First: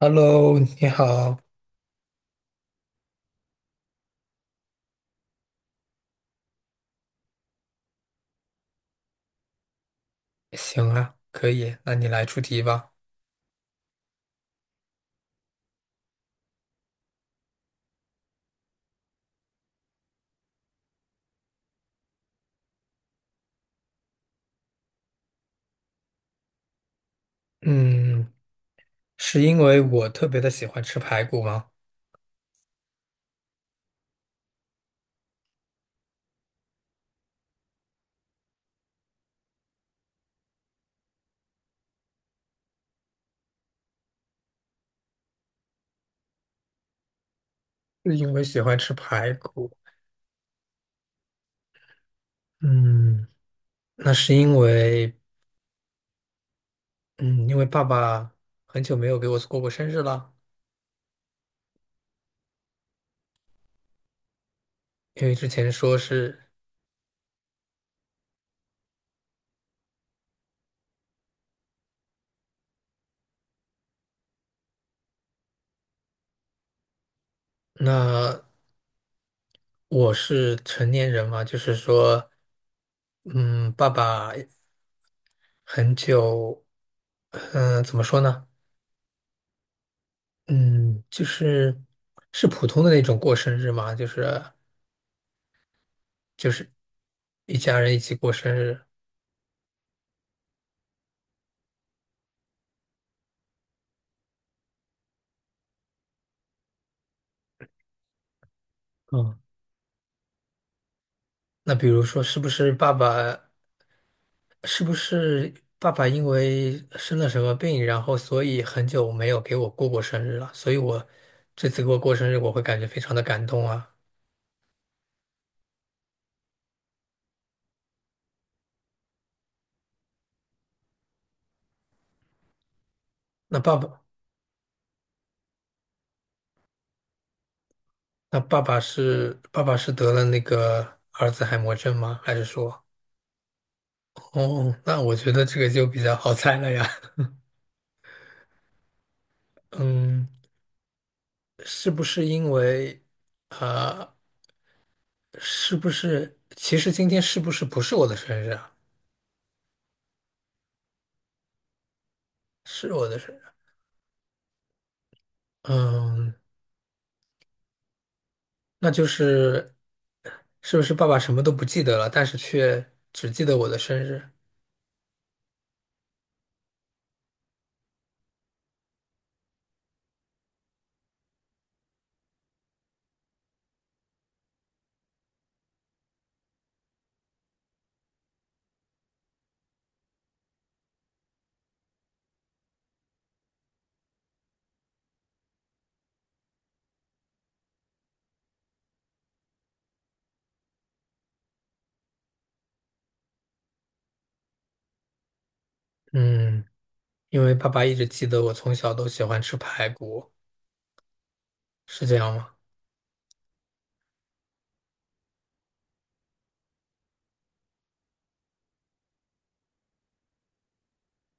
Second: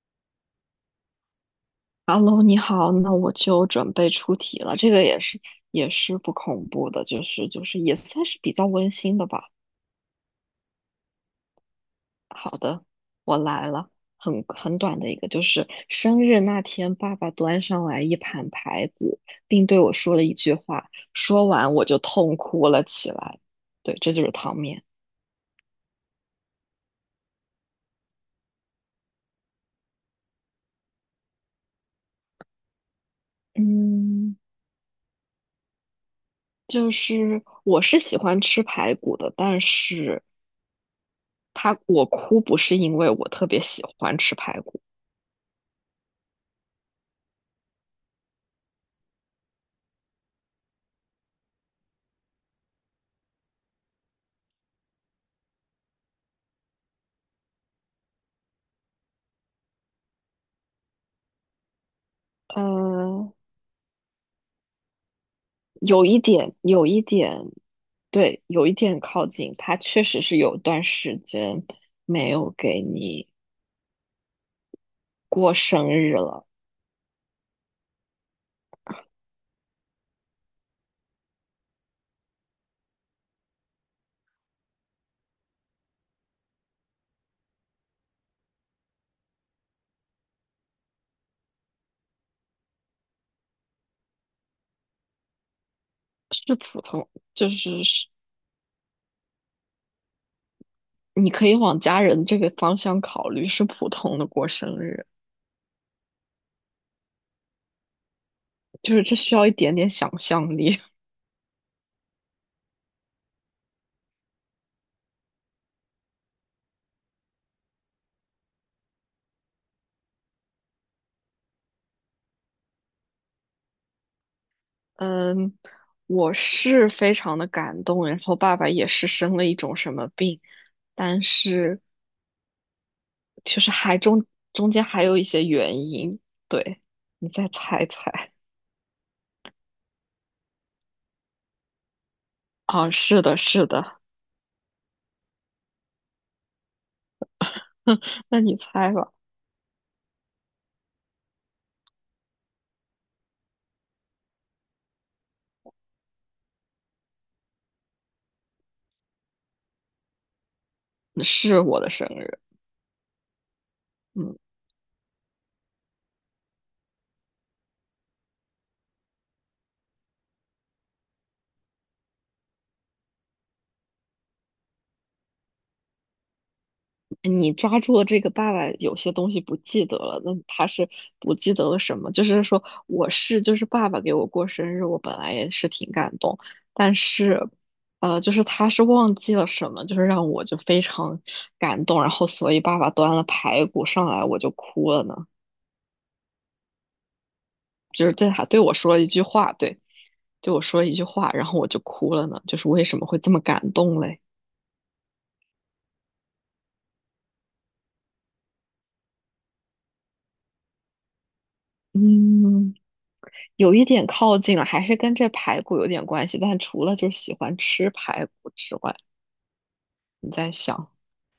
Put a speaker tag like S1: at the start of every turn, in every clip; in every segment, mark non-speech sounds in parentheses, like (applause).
S1: Hello，你好，
S2: Hello，你好，那我就准备出题了。这个也是不恐怖的，就是也算是比较温馨的吧。
S1: 行啊，可以，那你来出
S2: 好
S1: 题
S2: 的，
S1: 吧。
S2: 我来了，很短的一个，就是生日那天，爸爸端上来一盘排骨，并对我说了一句话，说完我就痛哭了起来。对，这就是汤面。
S1: 嗯，是因为我特别的喜欢吃排骨吗？
S2: 嗯，就是我是喜欢吃排骨的，但是他我哭不是因为我特别喜欢吃排骨。
S1: 是因为喜欢吃排骨。嗯，那是因为，嗯，因为爸爸很久没有给我过过生日了。
S2: 嗯。
S1: 因为之前说
S2: 有一
S1: 是，
S2: 点，有一点，对，有一点靠近。他确实是有段时间没有给你过生日了。
S1: 那我是成年人嘛，就是说，嗯，爸爸很久，怎么说呢？嗯，就是是普通的那种过生日吗？就是就
S2: 是
S1: 是
S2: 普通，就
S1: 一家
S2: 是
S1: 人一
S2: 是，
S1: 起过生日。
S2: 你可以往家人这个方向考虑，是普通的过生日，就是这需
S1: 嗯，
S2: 要一点点想象力。
S1: 那比如说，是不是爸爸，是不是爸爸因为生了什么病，然后所以很久没有给我过过生日了，所以我这次给我过生日，我会感觉非常的感动啊。
S2: (laughs) 嗯，我是非常的感动，然后爸爸也是生了一种什么病，但是
S1: 那
S2: 就是
S1: 爸
S2: 还
S1: 爸，
S2: 中间还有一些原因，对，你再猜一猜。
S1: 那爸爸是爸爸是得了那个儿子海默症吗？还是说，
S2: 啊，是的，是的。
S1: 哦，那我觉得这个就比较好猜了呀。
S2: (laughs) 那你猜吧，
S1: (laughs) 嗯。是不是因为，啊，是不是其实今天是不是不是我的生日啊？
S2: 是我的生日。
S1: 是我的生日啊，
S2: 嗯，
S1: 嗯，那就是是不是爸爸什么都不记得了，但是却只记得我的生日？
S2: 你抓住了这个爸爸有些东西不记得了，那他是不记得了什么？就是说，我是就是爸爸给我过生日，我本来也是挺感动，但是，就是他是忘记了什么，就是让我就非常感动，然后所以爸爸端了排骨上来，我就哭了呢，就是对他对我说了一句话，对，对我说了一句话，然后我就哭了呢，就是为什么会这么感动嘞？
S1: 嗯，因为爸爸一直记得我从小都喜欢吃排骨，是这样吗？
S2: 嗯，有一点靠近了，还是跟这排骨有点关系。但除了就是喜欢吃排骨之外，你在想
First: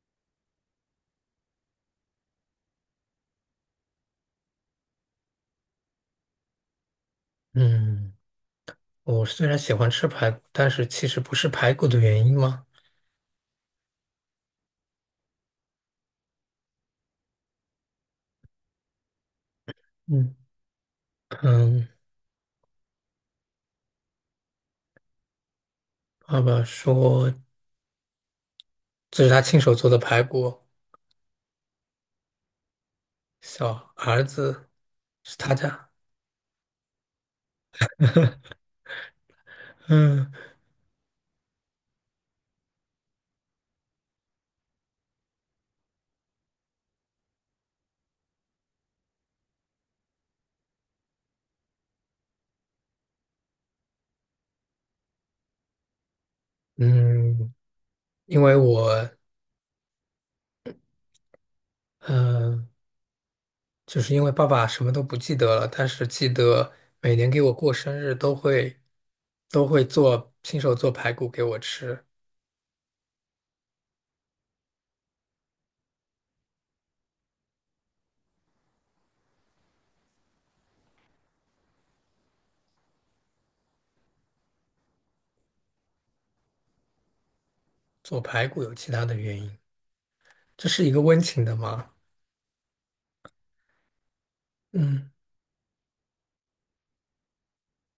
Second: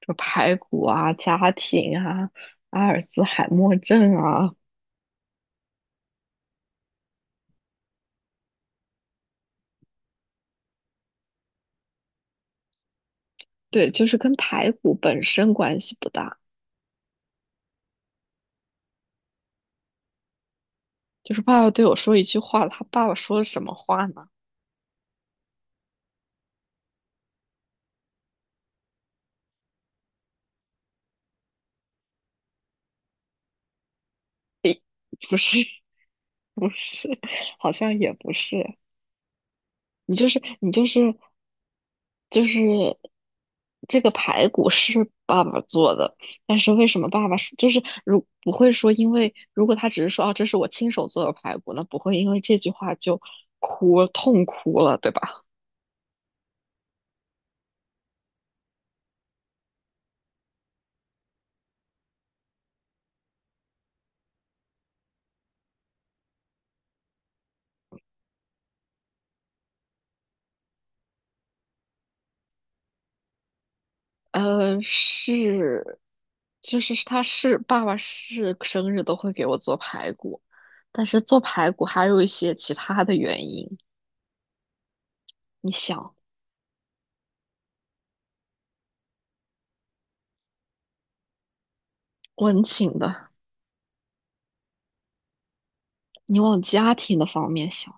S2: 这排骨啊、家庭啊、阿尔兹海默症啊。
S1: 嗯，我虽然喜欢吃排骨，但是其实不是排骨的原因吗？
S2: 对，就是跟排骨本身关系不大。
S1: 嗯
S2: 就是爸爸对
S1: 嗯，
S2: 我说一句话，他爸爸说什么话呢？
S1: 爸爸说这是他亲手做的排骨。小儿子
S2: (laughs)
S1: 是
S2: 不
S1: 他
S2: 是，
S1: 家，
S2: (laughs) 不是，好像也不是。你就
S1: 嗯
S2: 是你就是就是这个排骨是爸爸做的，但是为什么爸爸是就是如不会说，因为如果他只是说哦，这是我亲手做的排骨，那不会因为这句话就哭痛哭了，对吧？
S1: 嗯，因为我嗯、呃就是因为爸爸什么都不记得了，但是记得每年给我过生日都会做亲手做排骨给我吃，
S2: 是，就是他是爸爸是生日都会给我做排骨，但是做排骨还有一些其他的原因，你想
S1: 做排骨有其他的原因，这是一个温情的吗？
S2: 温情的，
S1: 嗯，
S2: 你往家庭的方面想。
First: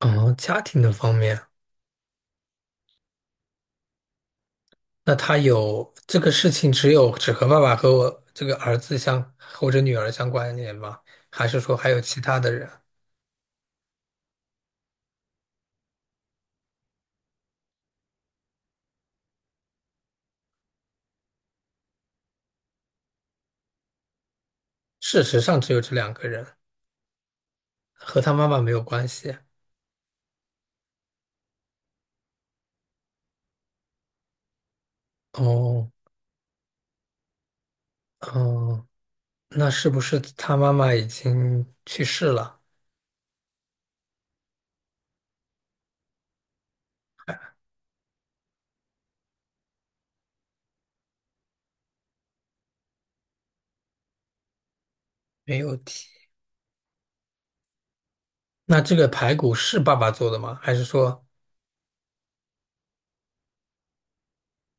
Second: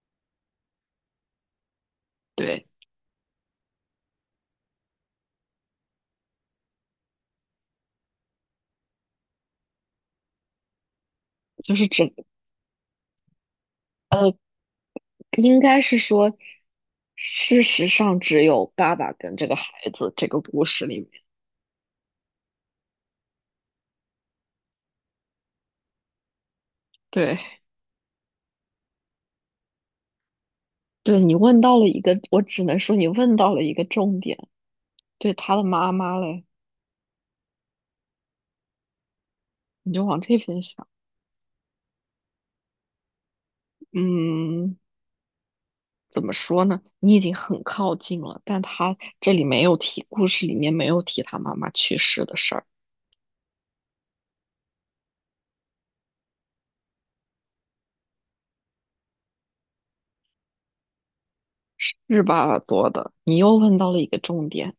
S1: 哦，家庭的方面，
S2: 对。
S1: 那他有这个事情只有只和爸爸和我这个儿子相或者女儿相关联吗？还是说
S2: 就是
S1: 还有
S2: 只
S1: 其他的人？
S2: 呃，应该是说，事实上只有爸爸跟这个孩子这个故事里面，
S1: 事实上只有这两个人，
S2: 对
S1: 和他妈妈没有关系。
S2: 对，你问到了一个，我只能说你问到了一个重点。对他的
S1: 哦，
S2: 妈妈嘞，
S1: 哦，那是
S2: 你
S1: 不
S2: 就
S1: 是
S2: 往这
S1: 他
S2: 边
S1: 妈
S2: 想，
S1: 妈已经去世了？
S2: 嗯，怎么说呢？你已经很靠近了，但他这里没有提，故事里面没有提他妈妈去世的事儿，
S1: 没有提。那这个排骨是爸爸做的吗？还是说，
S2: 是爸爸做的。你又问到了一个重点，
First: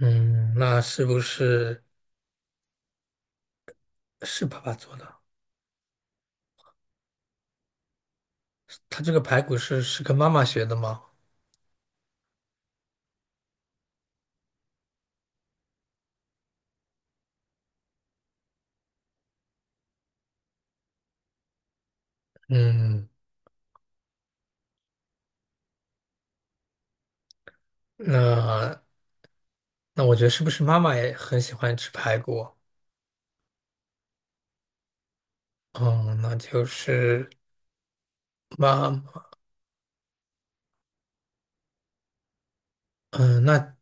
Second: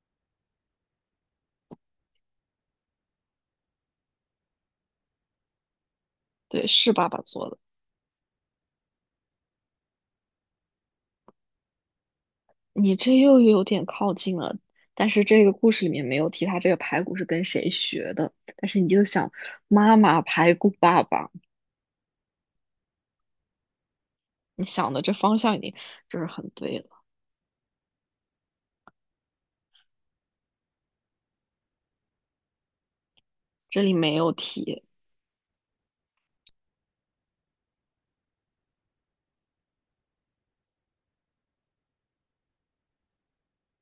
S1: 嗯，那是不是是爸爸做的？
S2: 对，是爸爸做的。
S1: 他这个排骨是是跟妈妈学的吗？
S2: 你这又有点靠近了，但是这个故事里面没有提他这个排骨是跟谁学的，但是你就想妈妈排骨爸爸，
S1: 嗯，
S2: 你想的这方向已经就是很对了。
S1: 那那我觉得是不是妈妈也很喜欢吃排骨？
S2: 这里没有提，
S1: 哦，那就是妈。那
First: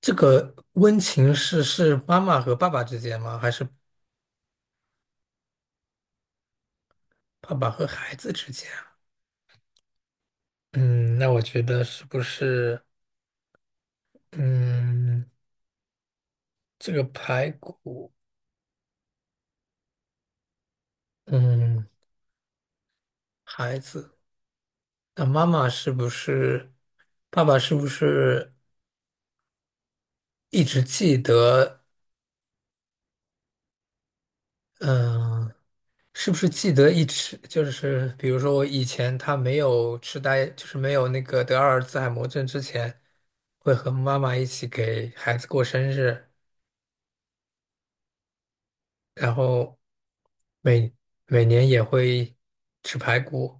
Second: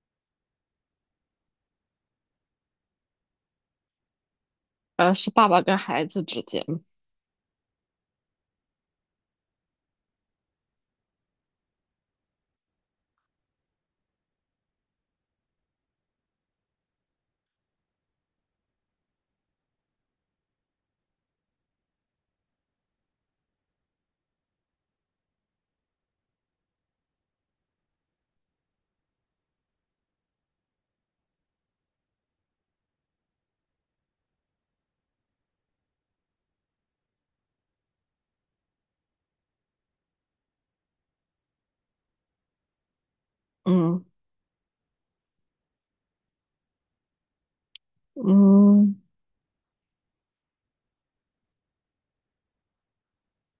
S1: 这个温情是是妈妈和爸爸之间吗？还是
S2: 是爸爸跟孩子之间。
S1: 爸爸和孩子之间啊？嗯，那我觉得是不是，嗯，这个排骨，嗯，孩子，那妈妈是不是，爸爸是不是一直记得，嗯、是不是记得一吃就是比如说我以前他没有痴呆，就是没有那个得阿尔兹海默症之前，会和
S2: 嗯
S1: 妈妈一起给孩子过生日，
S2: 嗯，
S1: 然后每每年也会吃排骨，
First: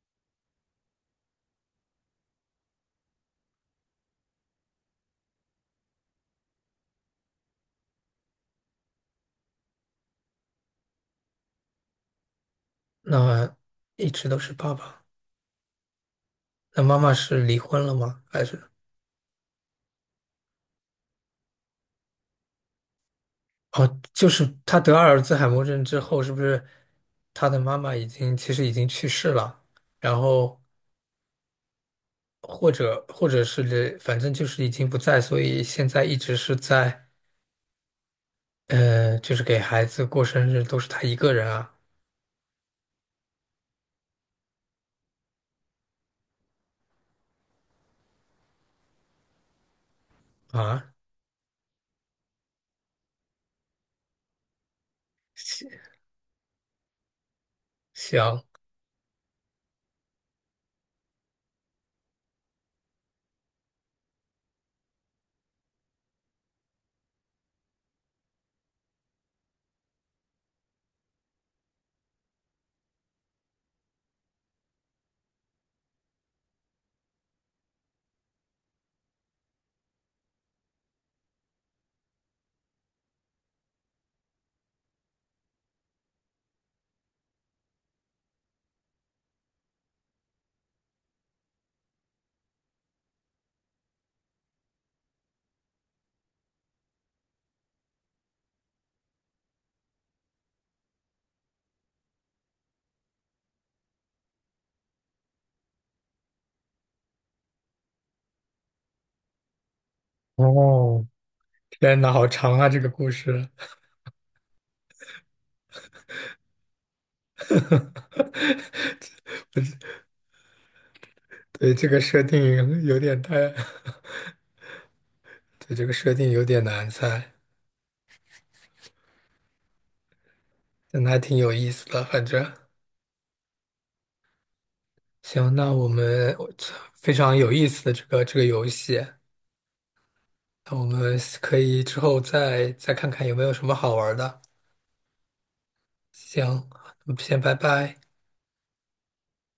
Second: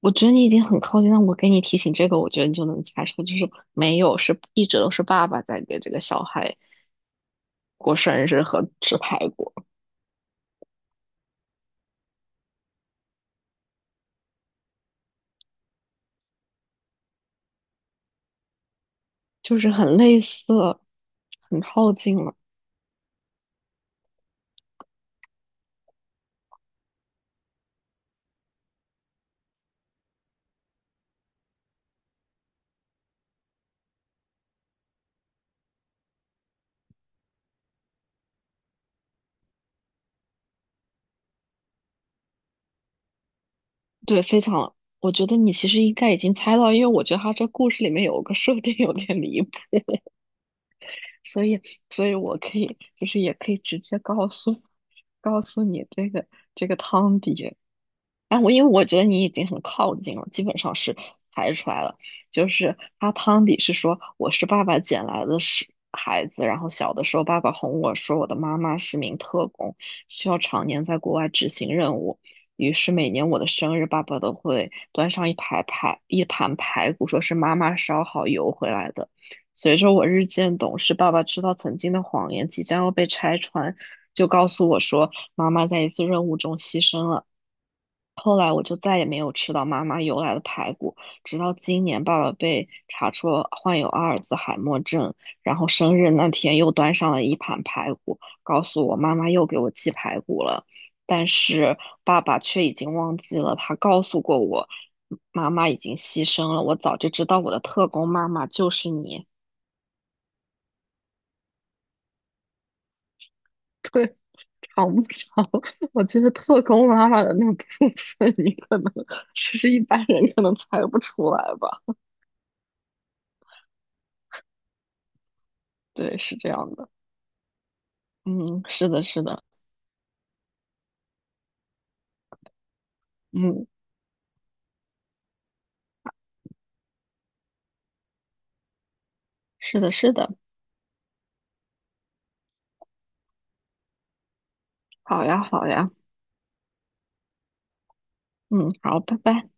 S2: 我觉得你已经很靠近了，我给你提醒这个，我觉得你就能猜出，就是没有，是一直都是爸爸在给这个小孩过生日和吃排骨，
S1: 那一直都是爸爸。那妈妈是离婚了吗？还是
S2: 就是很类似，很靠近了。
S1: 哦，就是他得阿尔兹海默症之后，是不是他的妈妈已经其实已经去世了？然后或者是反正就是已经不在，所以现在一直是在就是给孩子过生日都是他一个人啊
S2: 对，非常，我觉得你其实应该已经猜到，因为我觉得他这故事里面有个设定有点离谱，
S1: 啊，
S2: 所以，所以我可以就是也可以直接告诉你
S1: 行
S2: 这个这个汤底。啊，
S1: 行
S2: 我因为我觉得你已经很靠近了，基本上是排出来了。就是阿汤底是说我是爸爸捡来的是孩子，然后小的时候爸爸哄我说我的妈妈是名特工，需要常年在国外执行任务。于是每年我的生日，爸爸都会端上一排排一盘排骨，说是妈妈烧好邮回来的。随着我日渐懂事，爸爸知道曾经的谎言即将要被拆穿，就告诉我说。妈妈在一次任务中牺牲了。后来我就再也没有吃到妈妈邮来的排骨，直到今年爸爸被查出患有阿尔兹海默症，然后生日那天又端上了一盘排骨，告诉我妈妈又给我寄排骨了，但是爸爸却已经忘记了，他告诉过我，妈妈已经牺牲了，我早就知道我的特工妈妈就是你。
S1: 哦，天呐，好长啊这个故事，
S2: (laughs) 长不着，(laughs) 我觉得特工妈妈的那个部分，你
S1: (laughs)
S2: 可能其实一般人可能猜不出来
S1: 对
S2: 吧。
S1: 这个设定有点太，(laughs) 对这个设
S2: 对，
S1: 定
S2: 是
S1: 有
S2: 这
S1: 点
S2: 样
S1: 难
S2: 的。
S1: 猜，
S2: 嗯，是的，是的，
S1: 但还挺有意思的，反正
S2: 嗯，
S1: 行，那我们我 (tsk) 非常有意思的这个游戏，
S2: 是的，是的。
S1: 那我们可以之后再看看有没有什么好玩的。
S2: 好呀，好呀，
S1: 行，那么先拜拜。
S2: 嗯，好，拜拜。